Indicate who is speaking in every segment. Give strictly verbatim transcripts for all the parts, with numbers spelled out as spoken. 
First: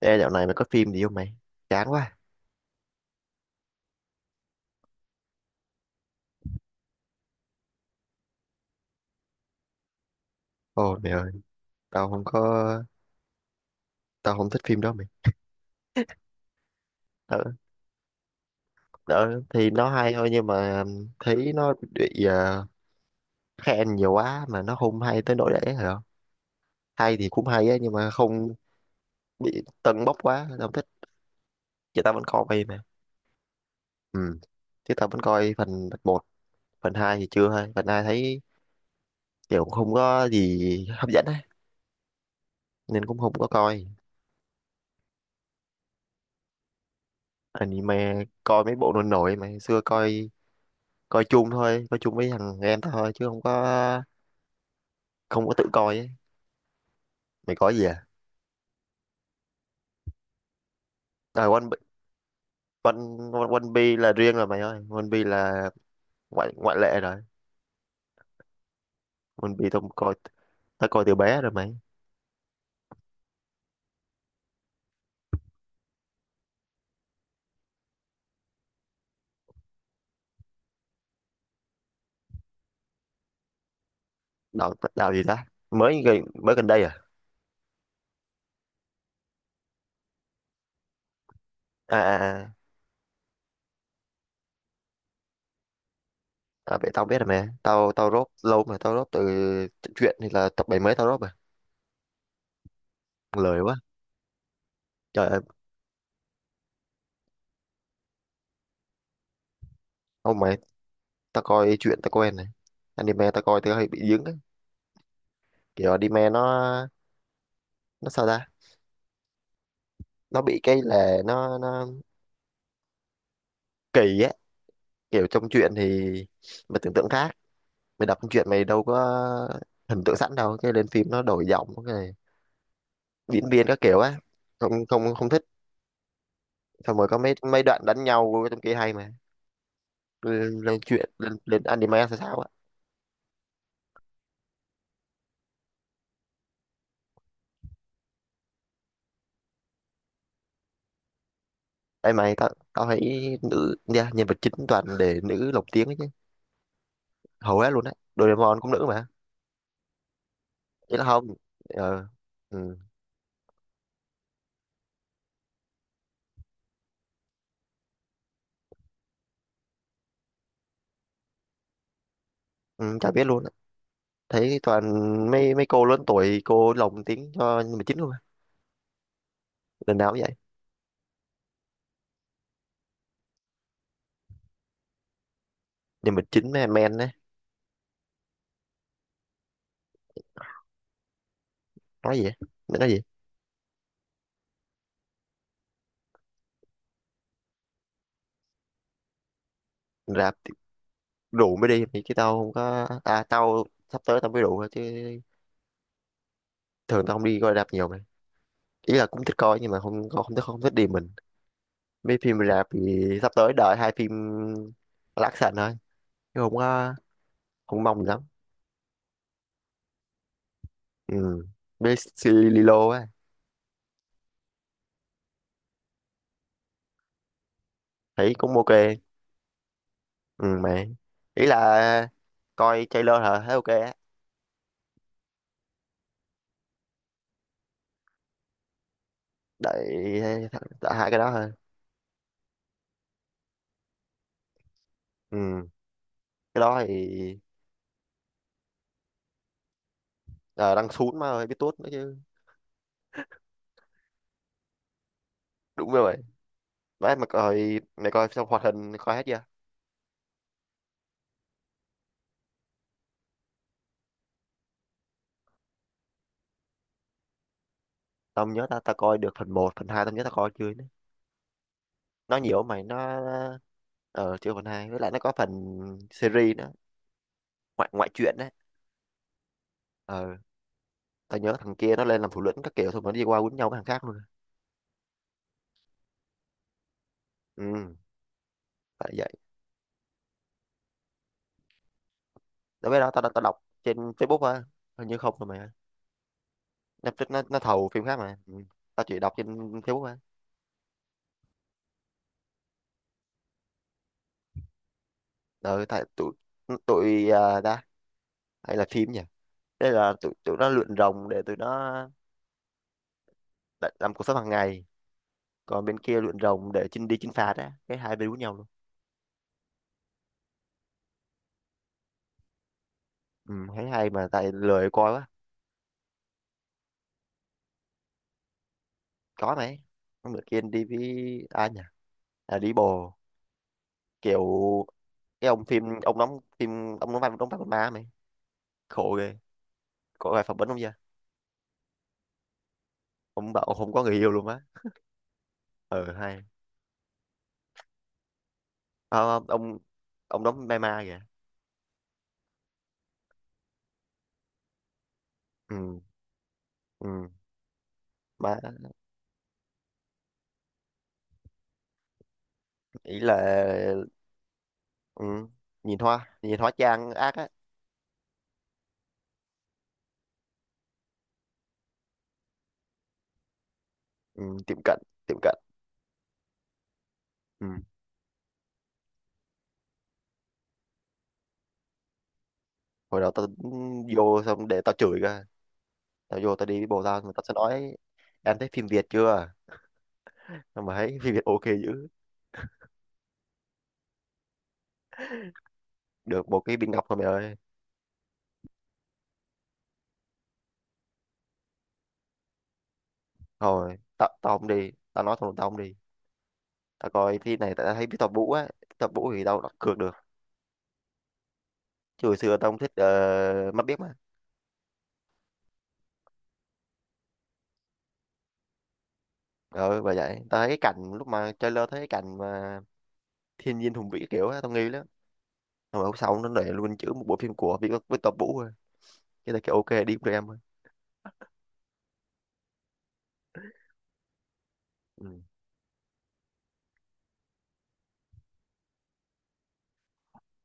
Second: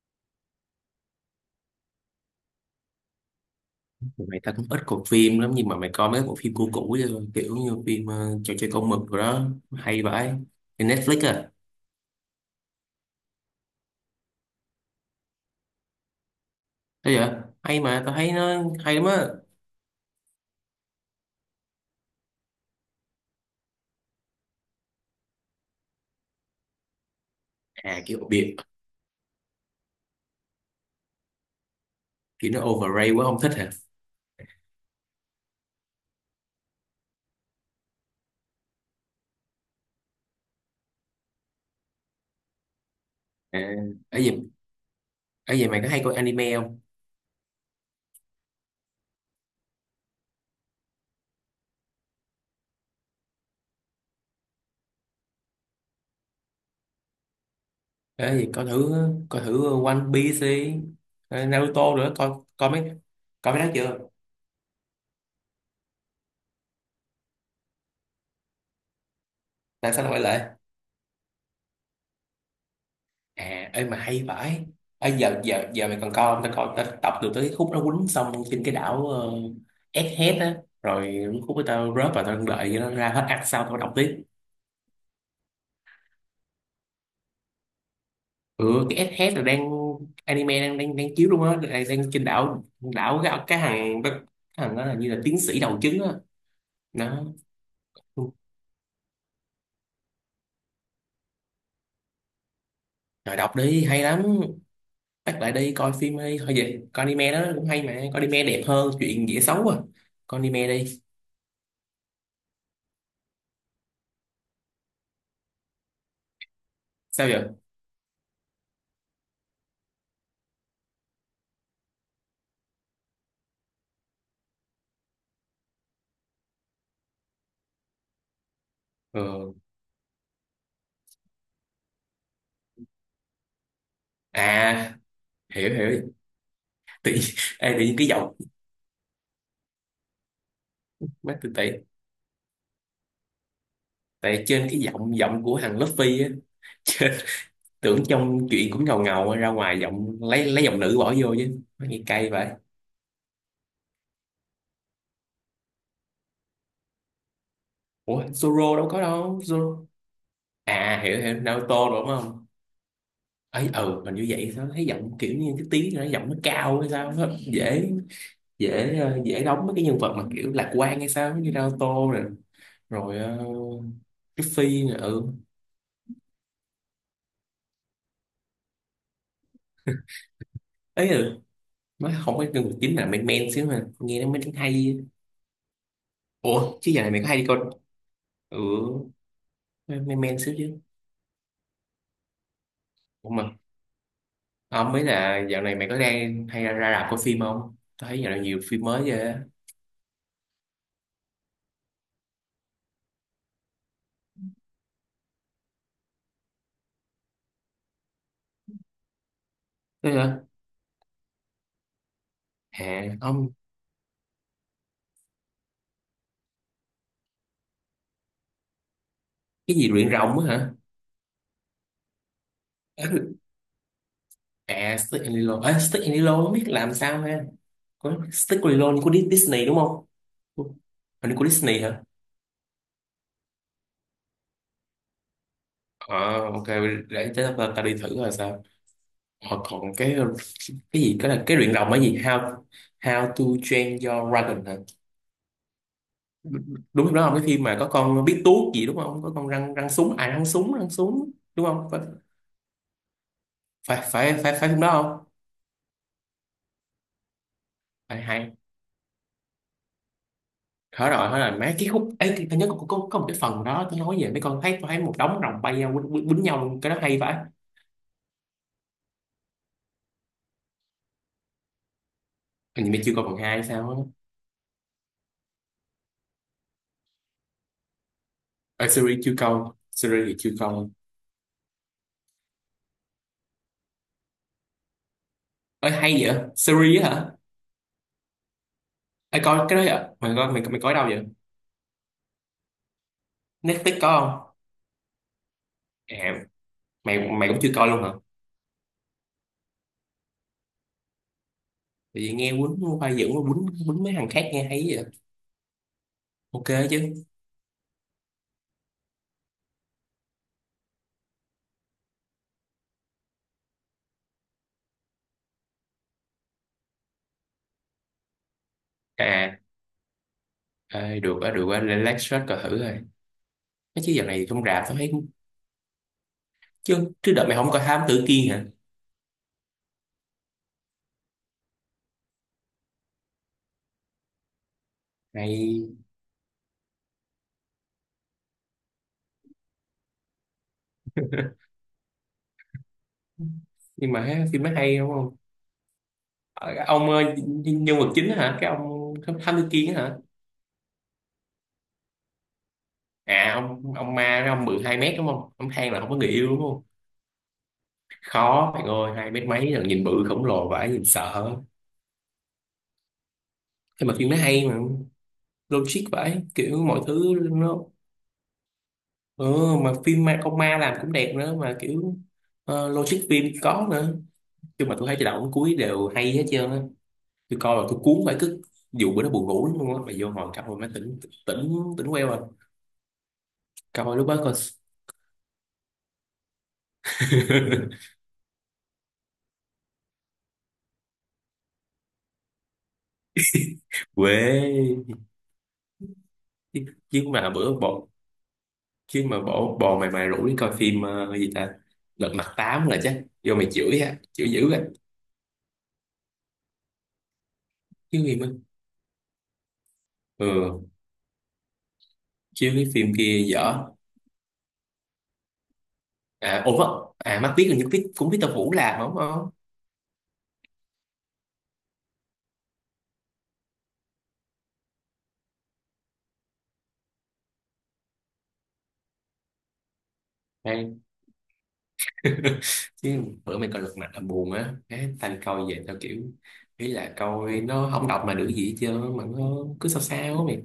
Speaker 1: Ê, dạo này mày có phim gì không mày? Chán quá.
Speaker 2: Mày ta cũng ít coi phim lắm nhưng mà mày coi mấy bộ phim cũ cũ chứ, kiểu như phim ờ, trò chơi con mực rồi đó hay vậy trên
Speaker 1: Ôi mày
Speaker 2: Netflix
Speaker 1: ơi,
Speaker 2: à?
Speaker 1: tao không có, tao không thích phim đó mày.
Speaker 2: Thế vậy.
Speaker 1: Đó,
Speaker 2: Hay mà, tao thấy nó hay lắm á.
Speaker 1: đó thì nó hay thôi nhưng mà ừm, thấy nó bị ờ, khen nhiều quá mà nó không hay tới nỗi đấy hả? Hay thì cũng hay á nhưng
Speaker 2: À
Speaker 1: mà
Speaker 2: kiểu
Speaker 1: không
Speaker 2: biệt,
Speaker 1: bị tâng bốc quá, tao không thích. Vậy tao vẫn coi
Speaker 2: kiểu nó
Speaker 1: mày mà.
Speaker 2: overrated quá không thích hả?
Speaker 1: Ừ. Chứ tao vẫn coi phần một, phần hai thì chưa hay. Phần hai thấy kiểu không có gì hấp dẫn á nên cũng không có
Speaker 2: À,
Speaker 1: coi.
Speaker 2: ấy gì, ấy gì mày có hay coi anime không?
Speaker 1: Anime coi mấy bộ nổi nổi mà xưa coi coi chung thôi, coi chung với thằng em thôi chứ không có không có tự coi ấy. Mày có gì à
Speaker 2: Ấy gì coi thử, coi thử One Piece đi, ờ,
Speaker 1: à One, Pi-
Speaker 2: Naruto nữa. Coi coi mấy,
Speaker 1: One, One,
Speaker 2: coi mấy đó
Speaker 1: One Piece
Speaker 2: chưa?
Speaker 1: là riêng rồi mày ơi. One Piece là ngoại ngoại lệ rồi. One Piece tao
Speaker 2: Tại sao lại
Speaker 1: coi
Speaker 2: quay lại?
Speaker 1: tao coi từ bé rồi mày.
Speaker 2: À ê mà hay vãi. Ê, giờ giờ giờ mày còn coi không? Tao coi, tao tập được tới khúc nó quýnh xong trên cái đảo uh, Egghead á. Rồi khúc của tao rớt và tao đợi cho nó ra hết arc sau tao đọc tiếp.
Speaker 1: Đạo đạo gì ta? Mới gần- mới gần đây à?
Speaker 2: Ừ, cái Egghead là đang anime đang đang đang chiếu luôn á, đang,
Speaker 1: À
Speaker 2: đang trên
Speaker 1: à, à.
Speaker 2: đảo đảo cái cái thằng cái thằng đó là như là tiến sĩ đầu trứng á.
Speaker 1: À vậy tao biết
Speaker 2: Nó
Speaker 1: rồi mày. Tao tao rốt lâu mà tao rốt từ chuyện thì là tập bảy mấy, tao rốt rồi.
Speaker 2: rồi đọc
Speaker 1: Lời quá,
Speaker 2: đi hay lắm.
Speaker 1: trời ơi.
Speaker 2: Bắt lại đi coi phim đi, thôi vậy coi anime đó cũng hay mà, coi anime đẹp hơn chuyện dễ xấu à. Coi
Speaker 1: Ông mày,
Speaker 2: anime đi.
Speaker 1: tao coi chuyện tao quen này, anime tao coi tao hay bị dính ấy. Kiểu anime nó
Speaker 2: Sao vậy?
Speaker 1: nó sao ta? Nó bị cái là nó nó kỳ á. Kiểu trong truyện thì mày tưởng tượng khác, mày đọc truyện mày đâu có
Speaker 2: Ừ.
Speaker 1: hình tượng sẵn đâu, cái lên phim nó đổi giọng, cái diễn viên các kiểu á. không
Speaker 2: À,
Speaker 1: không không thích.
Speaker 2: hiểu hiểu.
Speaker 1: Xong rồi
Speaker 2: Tự,
Speaker 1: có mấy mấy
Speaker 2: ê, tự
Speaker 1: đoạn
Speaker 2: nhiên
Speaker 1: đánh
Speaker 2: cái giọng
Speaker 1: nhau trong kia hay mà, lên, lên truyện lên
Speaker 2: mát tôi
Speaker 1: lên
Speaker 2: tệ,
Speaker 1: anime sao sao á.
Speaker 2: tại trên cái giọng giọng của thằng Luffy á, trên, tưởng trong chuyện cũng ngầu ngầu ra ngoài giọng lấy lấy giọng nữ bỏ vô chứ nó nghe
Speaker 1: Đây
Speaker 2: cay
Speaker 1: mày,
Speaker 2: vậy.
Speaker 1: tao tao thấy nữ nha, nhân vật chính toàn để nữ lồng tiếng ấy chứ, hầu hết luôn á.
Speaker 2: Ủa
Speaker 1: Doraemon cũng
Speaker 2: Zoro
Speaker 1: nữ
Speaker 2: đâu có
Speaker 1: mà.
Speaker 2: đâu, Zoro.
Speaker 1: Ý
Speaker 2: À
Speaker 1: là
Speaker 2: hiểu
Speaker 1: không.
Speaker 2: hiểu, Naruto
Speaker 1: Ờ.
Speaker 2: đúng không?
Speaker 1: Ừ,
Speaker 2: Ấy ừ, hình như vậy, sao thấy giọng kiểu như cái tiếng nó giọng nó cao hay sao á. Dễ, dễ ờ, dễ đóng mấy cái nhân vật mà kiểu lạc quan hay sao như Naruto rồi,
Speaker 1: ừ, chả
Speaker 2: rồi
Speaker 1: biết luôn á.
Speaker 2: uh,
Speaker 1: Thấy toàn
Speaker 2: Luffy nữa, ừ.
Speaker 1: mấy mấy cô lớn tuổi cô lồng tiếng cho nhân vật chính luôn á, lần nào cũng vậy.
Speaker 2: Ấy ừ, mới không có nhân vật chính là men men xíu mà nghe nó mới hay.
Speaker 1: Nhưng mà chính mấy anh
Speaker 2: Ủa, chứ
Speaker 1: men
Speaker 2: giờ
Speaker 1: á.
Speaker 2: này mày có hay đi coi. Ừ mày, men xíu chứ.
Speaker 1: Nói gì á? Nó nói gì?
Speaker 2: Ủa mà không, mấy là dạo này mày có đang hay ra, ra rạp coi phim không? Tao thấy dạo này nhiều phim mới ghê á.
Speaker 1: Rạp thì rượu mới đi thì chứ tao không có à, tao sắp tới tao mới rượu thôi chứ, thường tao không đi coi rạp nhiều mà. Ý là cũng thích coi nhưng mà không
Speaker 2: Thế
Speaker 1: không không
Speaker 2: hả?
Speaker 1: thích không thích đi mình. Mấy phim rạp
Speaker 2: À,
Speaker 1: thì sắp
Speaker 2: không,
Speaker 1: tới đợi hai phim action thôi chứ không có không mong gì lắm.
Speaker 2: cái gì luyện rồng á hả?
Speaker 1: Ừ, với Lilo á,
Speaker 2: À, Stick and Lilo. À, Stick and Lilo không biết làm sao ha. Có
Speaker 1: thấy cũng
Speaker 2: Stick
Speaker 1: ok.
Speaker 2: and Lilo của Dis- Disney đúng không?
Speaker 1: Ừ mà
Speaker 2: Hình như của
Speaker 1: ý
Speaker 2: Disney hả?
Speaker 1: là coi trailer hả, thấy ok á.
Speaker 2: Ờ, ok, để tới ta, ta đi thử là sao. Ờ, còn
Speaker 1: đợi,
Speaker 2: cái cái
Speaker 1: đợi hai
Speaker 2: gì
Speaker 1: cái
Speaker 2: cái
Speaker 1: đó
Speaker 2: là
Speaker 1: thôi.
Speaker 2: cái luyện rồng là gì? How How to Train Your Dragon hả?
Speaker 1: Ừ cái đó thì
Speaker 2: Đúng không đó không? Cái phim mà có con biết tuốt gì đúng không, có con răng răng súng à, răng súng
Speaker 1: ờ, đăng
Speaker 2: răng
Speaker 1: xuống mà
Speaker 2: súng
Speaker 1: ơi biết
Speaker 2: đúng
Speaker 1: tuốt nữa
Speaker 2: không? phải
Speaker 1: chứ.
Speaker 2: phải phải phải, phải phim đó không?
Speaker 1: Đúng rồi đấy. Mà coi mày,
Speaker 2: Phải,
Speaker 1: coi xong
Speaker 2: hay,
Speaker 1: hoạt hình coi hết chưa?
Speaker 2: thở rồi hỏi là mấy cái khúc ấy thì tôi nhớ có, có, có một cái phần đó tôi nói về mấy con, thấy tôi thấy một đống rồng bay nhau quýnh, quýnh, quýnh nhau luôn, cái đó hay phải.
Speaker 1: Tao không nhớ, tao tao coi được phần một, phần hai tao nhớ tao coi chưa nữa. Nó nhiều lắm mày,
Speaker 2: Hình như mày chưa
Speaker 1: nó
Speaker 2: coi phần hai sao á.
Speaker 1: ờ chưa phần hai. Với lại nó có phần series nữa, ngoại ngoại truyện đấy.
Speaker 2: Ở series chưa coi, series thì
Speaker 1: Ờ
Speaker 2: chưa coi.
Speaker 1: tao nhớ thằng kia nó lên làm thủ lĩnh các kiểu thôi, nó đi qua quýnh nhau với thằng khác luôn.
Speaker 2: Ơi hay vậy, series á hả.
Speaker 1: Ừ, phải vậy.
Speaker 2: Ê, coi cái đó vậy mày coi, mày, mày coi ở đâu vậy?
Speaker 1: Đối với đó tao tao đọc trên
Speaker 2: Netflix có
Speaker 1: Facebook
Speaker 2: không?
Speaker 1: á. Hình như không rồi mày ơi,
Speaker 2: À,
Speaker 1: Netflix
Speaker 2: mày
Speaker 1: nó
Speaker 2: mày cũng
Speaker 1: nó
Speaker 2: chưa coi
Speaker 1: thầu
Speaker 2: luôn
Speaker 1: phim
Speaker 2: hả?
Speaker 1: khác mà ừ. Tao chỉ đọc trên Facebook á.
Speaker 2: Tại vì nghe quýnh khoa dưỡng quýnh quýnh mấy thằng khác nghe hay vậy.
Speaker 1: Ờ tại tụi
Speaker 2: Ok chứ.
Speaker 1: tụi à, Ta hay là phim nhỉ. Đây là tụi tụi nó luyện rồng để tụi nó đã- làm cuộc sống hàng ngày, còn bên kia luyện rồng để chinh đi chinh phạt á, cái hai bên với nhau luôn.
Speaker 2: À, ê, được á, được á, lên lát shot coi thử rồi.
Speaker 1: Ừ, thấy
Speaker 2: Mấy
Speaker 1: hay
Speaker 2: chứ giờ
Speaker 1: mà
Speaker 2: này
Speaker 1: tại
Speaker 2: trong rạp
Speaker 1: lười
Speaker 2: tao thấy
Speaker 1: coi quá.
Speaker 2: cũng... Chứ, chứ đợt mày không coi Thám Tử Kiên hả?
Speaker 1: Có mấy hôm bữa kia đi với ai nhỉ? À đi bồ, kiểu cái ông phim,
Speaker 2: Này,
Speaker 1: ông đóng phim, ông đóng vai đóng vai con ma mày, khổ ghê, có ai phỏng vấn không chưa, ông bảo ông không có
Speaker 2: nhưng
Speaker 1: người
Speaker 2: mà
Speaker 1: yêu
Speaker 2: ha,
Speaker 1: luôn á.
Speaker 2: phim nó hay đúng không?
Speaker 1: Ừ hay.
Speaker 2: Ờ, ông ờ, nhân, nhân vật chính á hả? Cái ông
Speaker 1: Ờ,
Speaker 2: Thám Tử
Speaker 1: ông
Speaker 2: Kiên á hả?
Speaker 1: ông đóng ma ma kìa.
Speaker 2: À, ông ông ma, cái ông bự hai mét đúng không? Ông
Speaker 1: Ừ.
Speaker 2: than là không có người yêu đúng không?
Speaker 1: Ừ mà
Speaker 2: Khó, bạn ơi, hai mét mấy là nhìn bự khổng lồ vãi, nhìn sợ.
Speaker 1: ý là
Speaker 2: Nhưng mà phim nó hay mà,
Speaker 1: ừ, nhìn
Speaker 2: logic
Speaker 1: hoa
Speaker 2: vãi,
Speaker 1: nhìn hóa
Speaker 2: kiểu mọi
Speaker 1: trang ác
Speaker 2: thứ
Speaker 1: á.
Speaker 2: nó... Ừ, mà phim ma, con ma làm cũng đẹp nữa, mà kiểu ờ, logic phim có nữa.
Speaker 1: Ừ, tiệm
Speaker 2: Chứ mà
Speaker 1: cận
Speaker 2: tôi thấy từ
Speaker 1: tiệm
Speaker 2: đầu đến
Speaker 1: cận.
Speaker 2: cuối đều hay hết trơn á, tôi
Speaker 1: Ừ.
Speaker 2: coi là tôi cuốn phải cứ, dù bữa đó buồn ngủ lắm luôn á mà vô ngồi coi mà tỉnh, tỉnh, tỉnh queo à.
Speaker 1: Hồi đó tao ừ,
Speaker 2: Coi lúc đó
Speaker 1: vô
Speaker 2: coi.
Speaker 1: xong để tao chửi cơ, tao vô tao đi với bồ tao mà tao sẽ nói em thấy phim Việt chưa, nhưng mà thấy phim Việt ok dữ,
Speaker 2: Quê.
Speaker 1: được một cái
Speaker 2: Chứ,
Speaker 1: bình ngọc thôi mày
Speaker 2: chứ mà
Speaker 1: ơi.
Speaker 2: bữa bộ, chứ mà bỏ bò mày, mày rủ đi coi phim ờ, gì ta, lật mặt tám là chắc vô mày
Speaker 1: Thôi
Speaker 2: chửi á,
Speaker 1: tao
Speaker 2: chửi
Speaker 1: tao không
Speaker 2: dữ á.
Speaker 1: đi, tao nói thằng tao không đi. Tao coi phim này tao thấy biết
Speaker 2: Chứ
Speaker 1: tập
Speaker 2: phim á.
Speaker 1: Vũ á, tập Vũ thì tao đặt cược được.
Speaker 2: Ừ.
Speaker 1: Chứ hồi xưa tao
Speaker 2: Chứ
Speaker 1: không
Speaker 2: cái
Speaker 1: thích
Speaker 2: phim kia
Speaker 1: uh, mắt
Speaker 2: dở.
Speaker 1: biết mà.
Speaker 2: À ủa à, mắt biết là những biết cũng biết tao Vũ làm đúng không.
Speaker 1: Ờ bởi vậy tao thấy cái cảnh lúc mà trailer, thấy cái cảnh mà thiên nhiên hùng vĩ kiểu á, tao nghi lắm. Rồi hôm sau nó để luôn chữ một bộ phim của Việt với tập Vũ rồi, cái này cái ok đi với em thôi.
Speaker 2: Chứ bữa mày coi lật mặt là buồn á, cái
Speaker 1: Ừ.
Speaker 2: tao coi về tao kiểu, ý là coi nó không đọc mà được gì hết trơn mà nó cứ sao sao á mày,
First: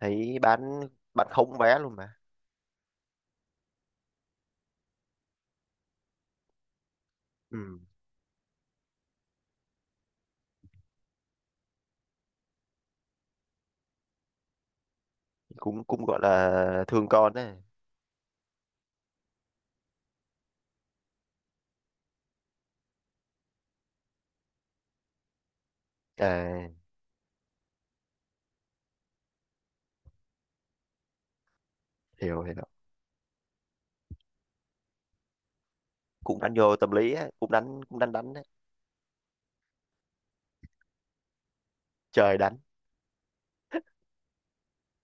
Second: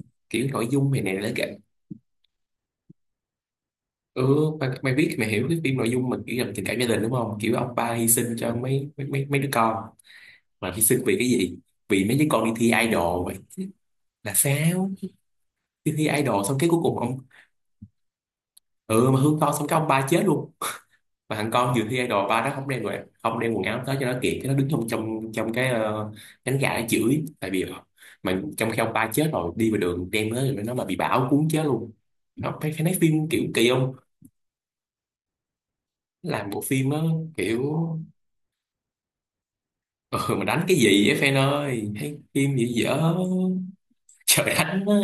Speaker 1: Thấy
Speaker 2: kiểu nội
Speaker 1: bán
Speaker 2: dung mày này
Speaker 1: bán
Speaker 2: nó kệ.
Speaker 1: không vé luôn mà.
Speaker 2: Ừ mày, mày biết mày hiểu cái phim nội dung mình kiểu là tình cảm gia đình đúng không, kiểu ông
Speaker 1: Ừ
Speaker 2: ba hy sinh cho mấy mấy mấy, mấy đứa con, mà hy sinh vì cái gì? Vì mấy đứa con đi thi idol vậy. Chứ là sao,
Speaker 1: cũng
Speaker 2: đi
Speaker 1: cũng
Speaker 2: thi
Speaker 1: gọi
Speaker 2: idol xong cái cuối
Speaker 1: là
Speaker 2: cùng
Speaker 1: thương
Speaker 2: ông,
Speaker 1: con đấy.
Speaker 2: ừ mà hương to xong cái ông ba chết luôn, mà thằng con dự thi idol ba nó không đem đồ, không đem quần áo tới cho nó kịp, cái nó đứng trong trong trong cái ờ, cánh
Speaker 1: À
Speaker 2: gà nó chửi tại vì ờ, mà trong khi ông ba chết rồi đi vào đường đem nó rồi nó mà bị bão cuốn chết luôn.
Speaker 1: hiểu hiểu.
Speaker 2: Nó phải phải, nói phim kiểu kỳ không,
Speaker 1: Cũng
Speaker 2: làm
Speaker 1: đánh
Speaker 2: bộ
Speaker 1: vô tâm
Speaker 2: phim á
Speaker 1: lý á, cũng
Speaker 2: kiểu.
Speaker 1: đánh cũng đánh đánh đấy.
Speaker 2: Ừ, mà đánh cái gì vậy fan ơi, thấy
Speaker 1: Trời đánh.
Speaker 2: phim gì dở. Trời đánh á.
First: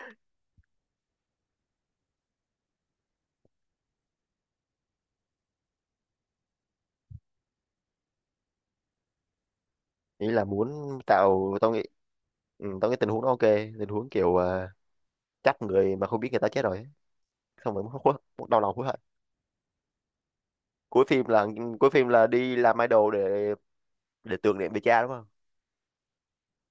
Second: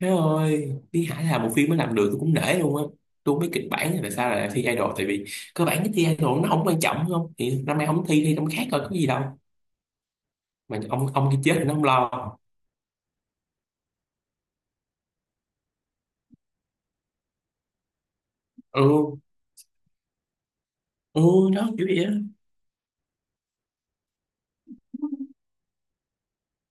Speaker 2: Trời ơi Lý Hải làm một phim mới làm được tôi cũng nể luôn á. Tôi không biết kịch bản là tại sao lại thi idol, tại vì cơ bản cái thi idol nó không quan trọng đúng không, thì năm nay không thi thi năm khác rồi có gì đâu,
Speaker 1: Ý là
Speaker 2: mà
Speaker 1: muốn
Speaker 2: ông ông kia chết
Speaker 1: tạo
Speaker 2: thì
Speaker 1: tao
Speaker 2: nó
Speaker 1: nghĩ
Speaker 2: không lo.
Speaker 1: ừ, tao nghĩ tình huống nó ok. Tình huống kiểu à, chắc người mà không biết người ta chết rồi ấy. Xong rồi hối hối- đau lòng
Speaker 2: Ừ.
Speaker 1: hối hận. cuối
Speaker 2: Ừ,
Speaker 1: phim là
Speaker 2: nó kiểu
Speaker 1: cuối
Speaker 2: vậy
Speaker 1: phim
Speaker 2: á.
Speaker 1: là đi làm idol để để tưởng niệm về cha đúng không.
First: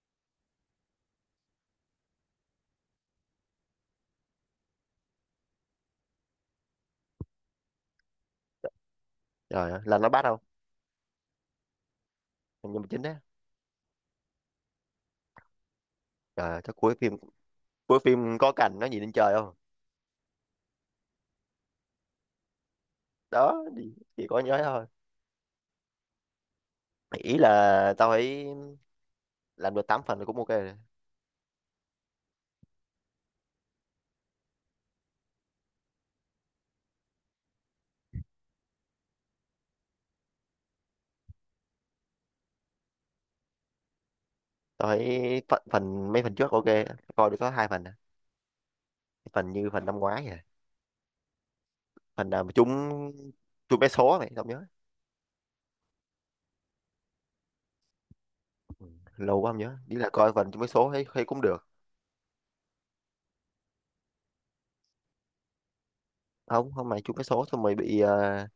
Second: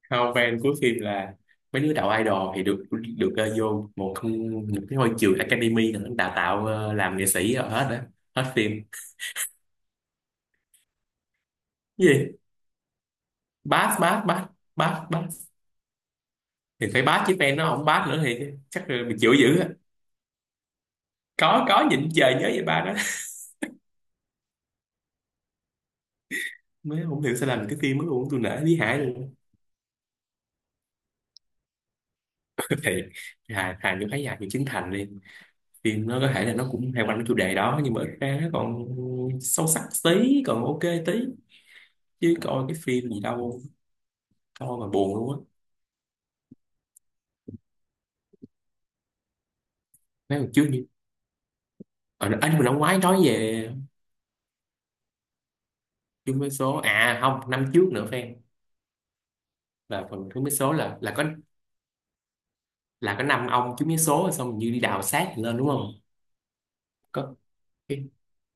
Speaker 2: Hào fan cuối phim là mấy đứa đạo idol thì được, được ờ, vô một không một cái ngôi trường academy là đào tạo ờ, làm nghệ sĩ rồi hết đó, hết phim.
Speaker 1: Trời ơi, là nó bắt không?
Speaker 2: Cái gì?
Speaker 1: Nhưng mà chính đấy.
Speaker 2: Bát bát bát, bát bát.
Speaker 1: Trời ơi, chắc
Speaker 2: Thì
Speaker 1: cuối
Speaker 2: phải
Speaker 1: phim
Speaker 2: bát chứ fan, nó không
Speaker 1: cuối
Speaker 2: bát nữa
Speaker 1: phim
Speaker 2: thì
Speaker 1: có cảnh nó
Speaker 2: chắc
Speaker 1: nhìn
Speaker 2: là
Speaker 1: lên
Speaker 2: bị
Speaker 1: trời
Speaker 2: chịu
Speaker 1: không.
Speaker 2: dữ á. có có nhịn trời nhớ về ba đó.
Speaker 1: Đó chỉ, chỉ có nhớ thôi.
Speaker 2: Mới không hiểu
Speaker 1: Ý
Speaker 2: sao làm cái
Speaker 1: là
Speaker 2: phim mới
Speaker 1: tao
Speaker 2: luôn, tôi
Speaker 1: thấy
Speaker 2: nể Lý Hải luôn.
Speaker 1: làm được tám phần là cũng ok rồi.
Speaker 2: Thì hà, hà như thấy hà như Trấn Thành đi, phim nó có thể là nó cũng hay quanh cái chủ đề đó nhưng mà ít ra nó còn sâu sắc tí còn ok tí. Chứ coi cái phim gì đâu, coi mà
Speaker 1: Tôi
Speaker 2: buồn luôn
Speaker 1: thấy
Speaker 2: á.
Speaker 1: phần, phần mấy phần trước ok. Coi được có hai phần à. Phần như phần năm ngoái vậy.
Speaker 2: Mấy lần trước như, ờ
Speaker 1: Phần nào
Speaker 2: à,
Speaker 1: mà
Speaker 2: nhưng mà
Speaker 1: trúng
Speaker 2: năm ngoái nói về
Speaker 1: trúng vé số mày không nhớ.
Speaker 2: chung mấy số à, không năm trước nữa fan.
Speaker 1: Lâu quá không nhớ, đi
Speaker 2: Là
Speaker 1: là
Speaker 2: phần
Speaker 1: coi
Speaker 2: chung
Speaker 1: phần
Speaker 2: mấy
Speaker 1: trúng vé
Speaker 2: số
Speaker 1: số
Speaker 2: là
Speaker 1: thấy,
Speaker 2: là có,
Speaker 1: thấy cũng được.
Speaker 2: là có năm ông chung mấy số rồi xong như đi đào xác lên đúng không?
Speaker 1: Không không, mày trúng vé
Speaker 2: Có
Speaker 1: số xong mày bị
Speaker 2: cái.
Speaker 1: ờ,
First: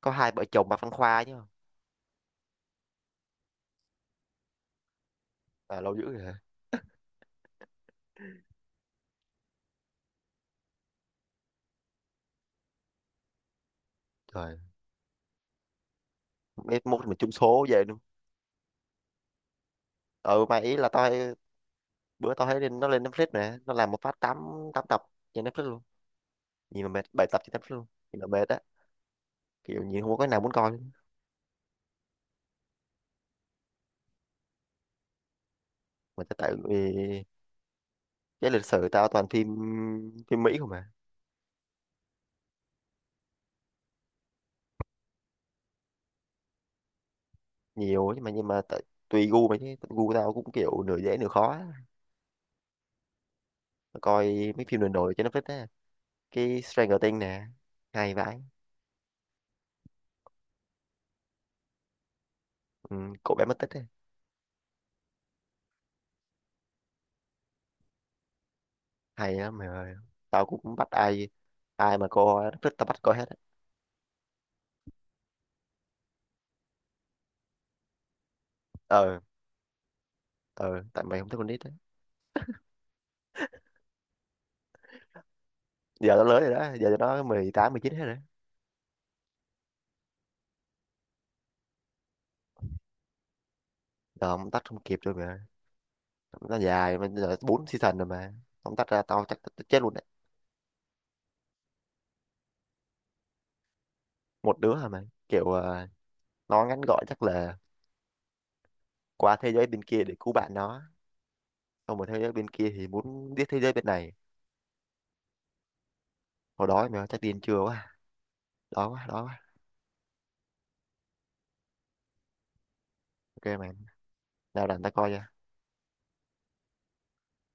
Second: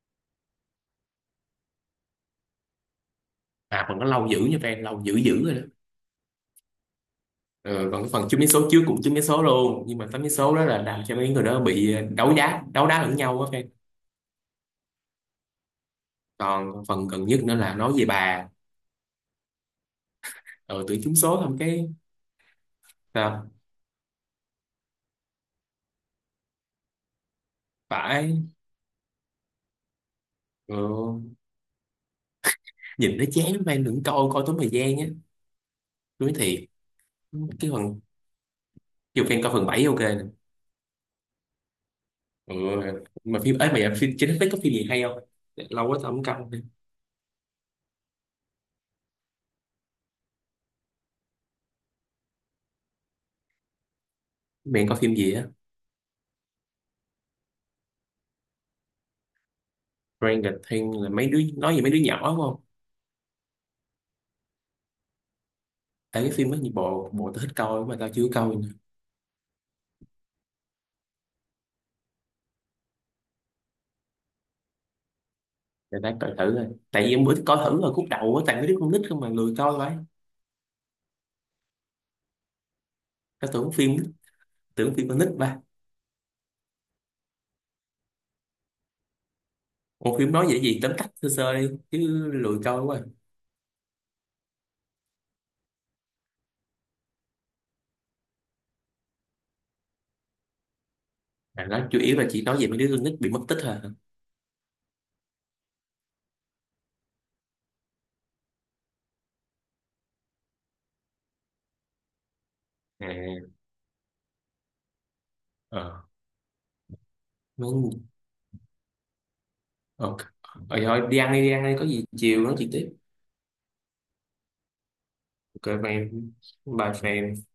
Speaker 1: có hai vợ chồng bà Văn Khoa chứ không?
Speaker 2: À, phần nó lâu dữ nha fan, lâu dữ dữ rồi đó.
Speaker 1: À, lâu dữ vậy hả?
Speaker 2: Ờ, còn cái phần chung mấy số trước cũng chung mấy số luôn nhưng mà tám mấy số đó là làm cho mấy người đó bị ờ, đấu đá, đấu đá lẫn nhau á fan.
Speaker 1: Trời mấy
Speaker 2: Còn
Speaker 1: mốt
Speaker 2: phần
Speaker 1: mình
Speaker 2: gần
Speaker 1: trúng
Speaker 2: nhất nữa
Speaker 1: số
Speaker 2: là
Speaker 1: về
Speaker 2: nói
Speaker 1: luôn.
Speaker 2: về bà.
Speaker 1: Ừ mà ý
Speaker 2: Ừ,
Speaker 1: là
Speaker 2: tưởng
Speaker 1: tao
Speaker 2: trúng số không cái.
Speaker 1: bữa tao thấy lên nó lên Netflix
Speaker 2: Sao?
Speaker 1: nè, nó làm một phát tám tám tập trên Netflix luôn, nhìn mà mệt, bảy tập trên Netflix luôn, nhìn mà
Speaker 2: Phải.
Speaker 1: mệt á, kiểu nhìn không có cái nào muốn coi
Speaker 2: Ừ.
Speaker 1: luôn.
Speaker 2: Nhìn nó chán lắm fan, đừng coi, coi tốn thời gian á,
Speaker 1: Mà
Speaker 2: nói
Speaker 1: tại tại
Speaker 2: thiệt.
Speaker 1: vì
Speaker 2: Cái phần,
Speaker 1: cái lịch sử tao
Speaker 2: dù
Speaker 1: toàn
Speaker 2: fan
Speaker 1: phim,
Speaker 2: coi phần bảy ok nè.
Speaker 1: phim Mỹ không à.
Speaker 2: Ừ. Mà phim ấy mà dạ, phim trên Netflix có phim gì hay không, lâu quá tao không coi nữa.
Speaker 1: Nhiều nhưng mà nhưng mà tại- tùy gu mày chứ gu tao cũng kiểu nửa dễ nửa khó á. Coi mấy phim
Speaker 2: Mày
Speaker 1: đồn
Speaker 2: coi
Speaker 1: nổi
Speaker 2: phim
Speaker 1: cho nó
Speaker 2: gì
Speaker 1: thích
Speaker 2: á?
Speaker 1: á, cái Stranger Things nè, hay vãi.
Speaker 2: Stranger Things là mấy đứa nói về mấy đứa nhỏ đúng không?
Speaker 1: Ừ, cậu bé mất tích á.
Speaker 2: Tại cái phim đó nhiều bộ bộ tao thích coi mà tao chưa coi nè.
Speaker 1: Hay lắm mày ơi, tao cũng bắt ai, ai mà cô nó thích tao bắt coi hết á.
Speaker 2: Để tao coi thử rồi, tại vì em bữa coi thử rồi khúc đầu á, tại mấy đứa con nít
Speaker 1: Ờ
Speaker 2: không mà lười coi vậy.
Speaker 1: ờ, tại mày không thích con nít á.
Speaker 2: Tao tưởng phim, tưởng phim con nít ba.
Speaker 1: Giờ nó lớn rồi đó, giờ nó mười tám mười chín hết rồi.
Speaker 2: Một phim nói vậy gì, tóm tắt sơ sơ đi chứ, lười coi quá.
Speaker 1: Giờ không tách không kịp rồi mà, nó dài mà, giờ bốn season rồi mà, không tách ra tao chắc tao chết luôn đấy.
Speaker 2: À, đó chủ yếu là chỉ nói về mấy đứa con nít bị mất tích thôi hả?
Speaker 1: Một đứa hả mày, kiểu ờ, nó ngắn gọn chắc là qua thế giới bên kia để cứu bạn nó. Xong rồi thế giới bên kia thì muốn biết
Speaker 2: À,
Speaker 1: thế giới bên này.
Speaker 2: ờ,
Speaker 1: Hồi đó mày ơi, chắc điên chưa
Speaker 2: mấy,
Speaker 1: quá. Đói quá, đói quá.
Speaker 2: ok rồi thôi đi ăn đi, đi ăn đi có gì chiều nói chuyện tiếp.
Speaker 1: Ok mày, nào làm ta coi cho.
Speaker 2: Ok bye em. Bye.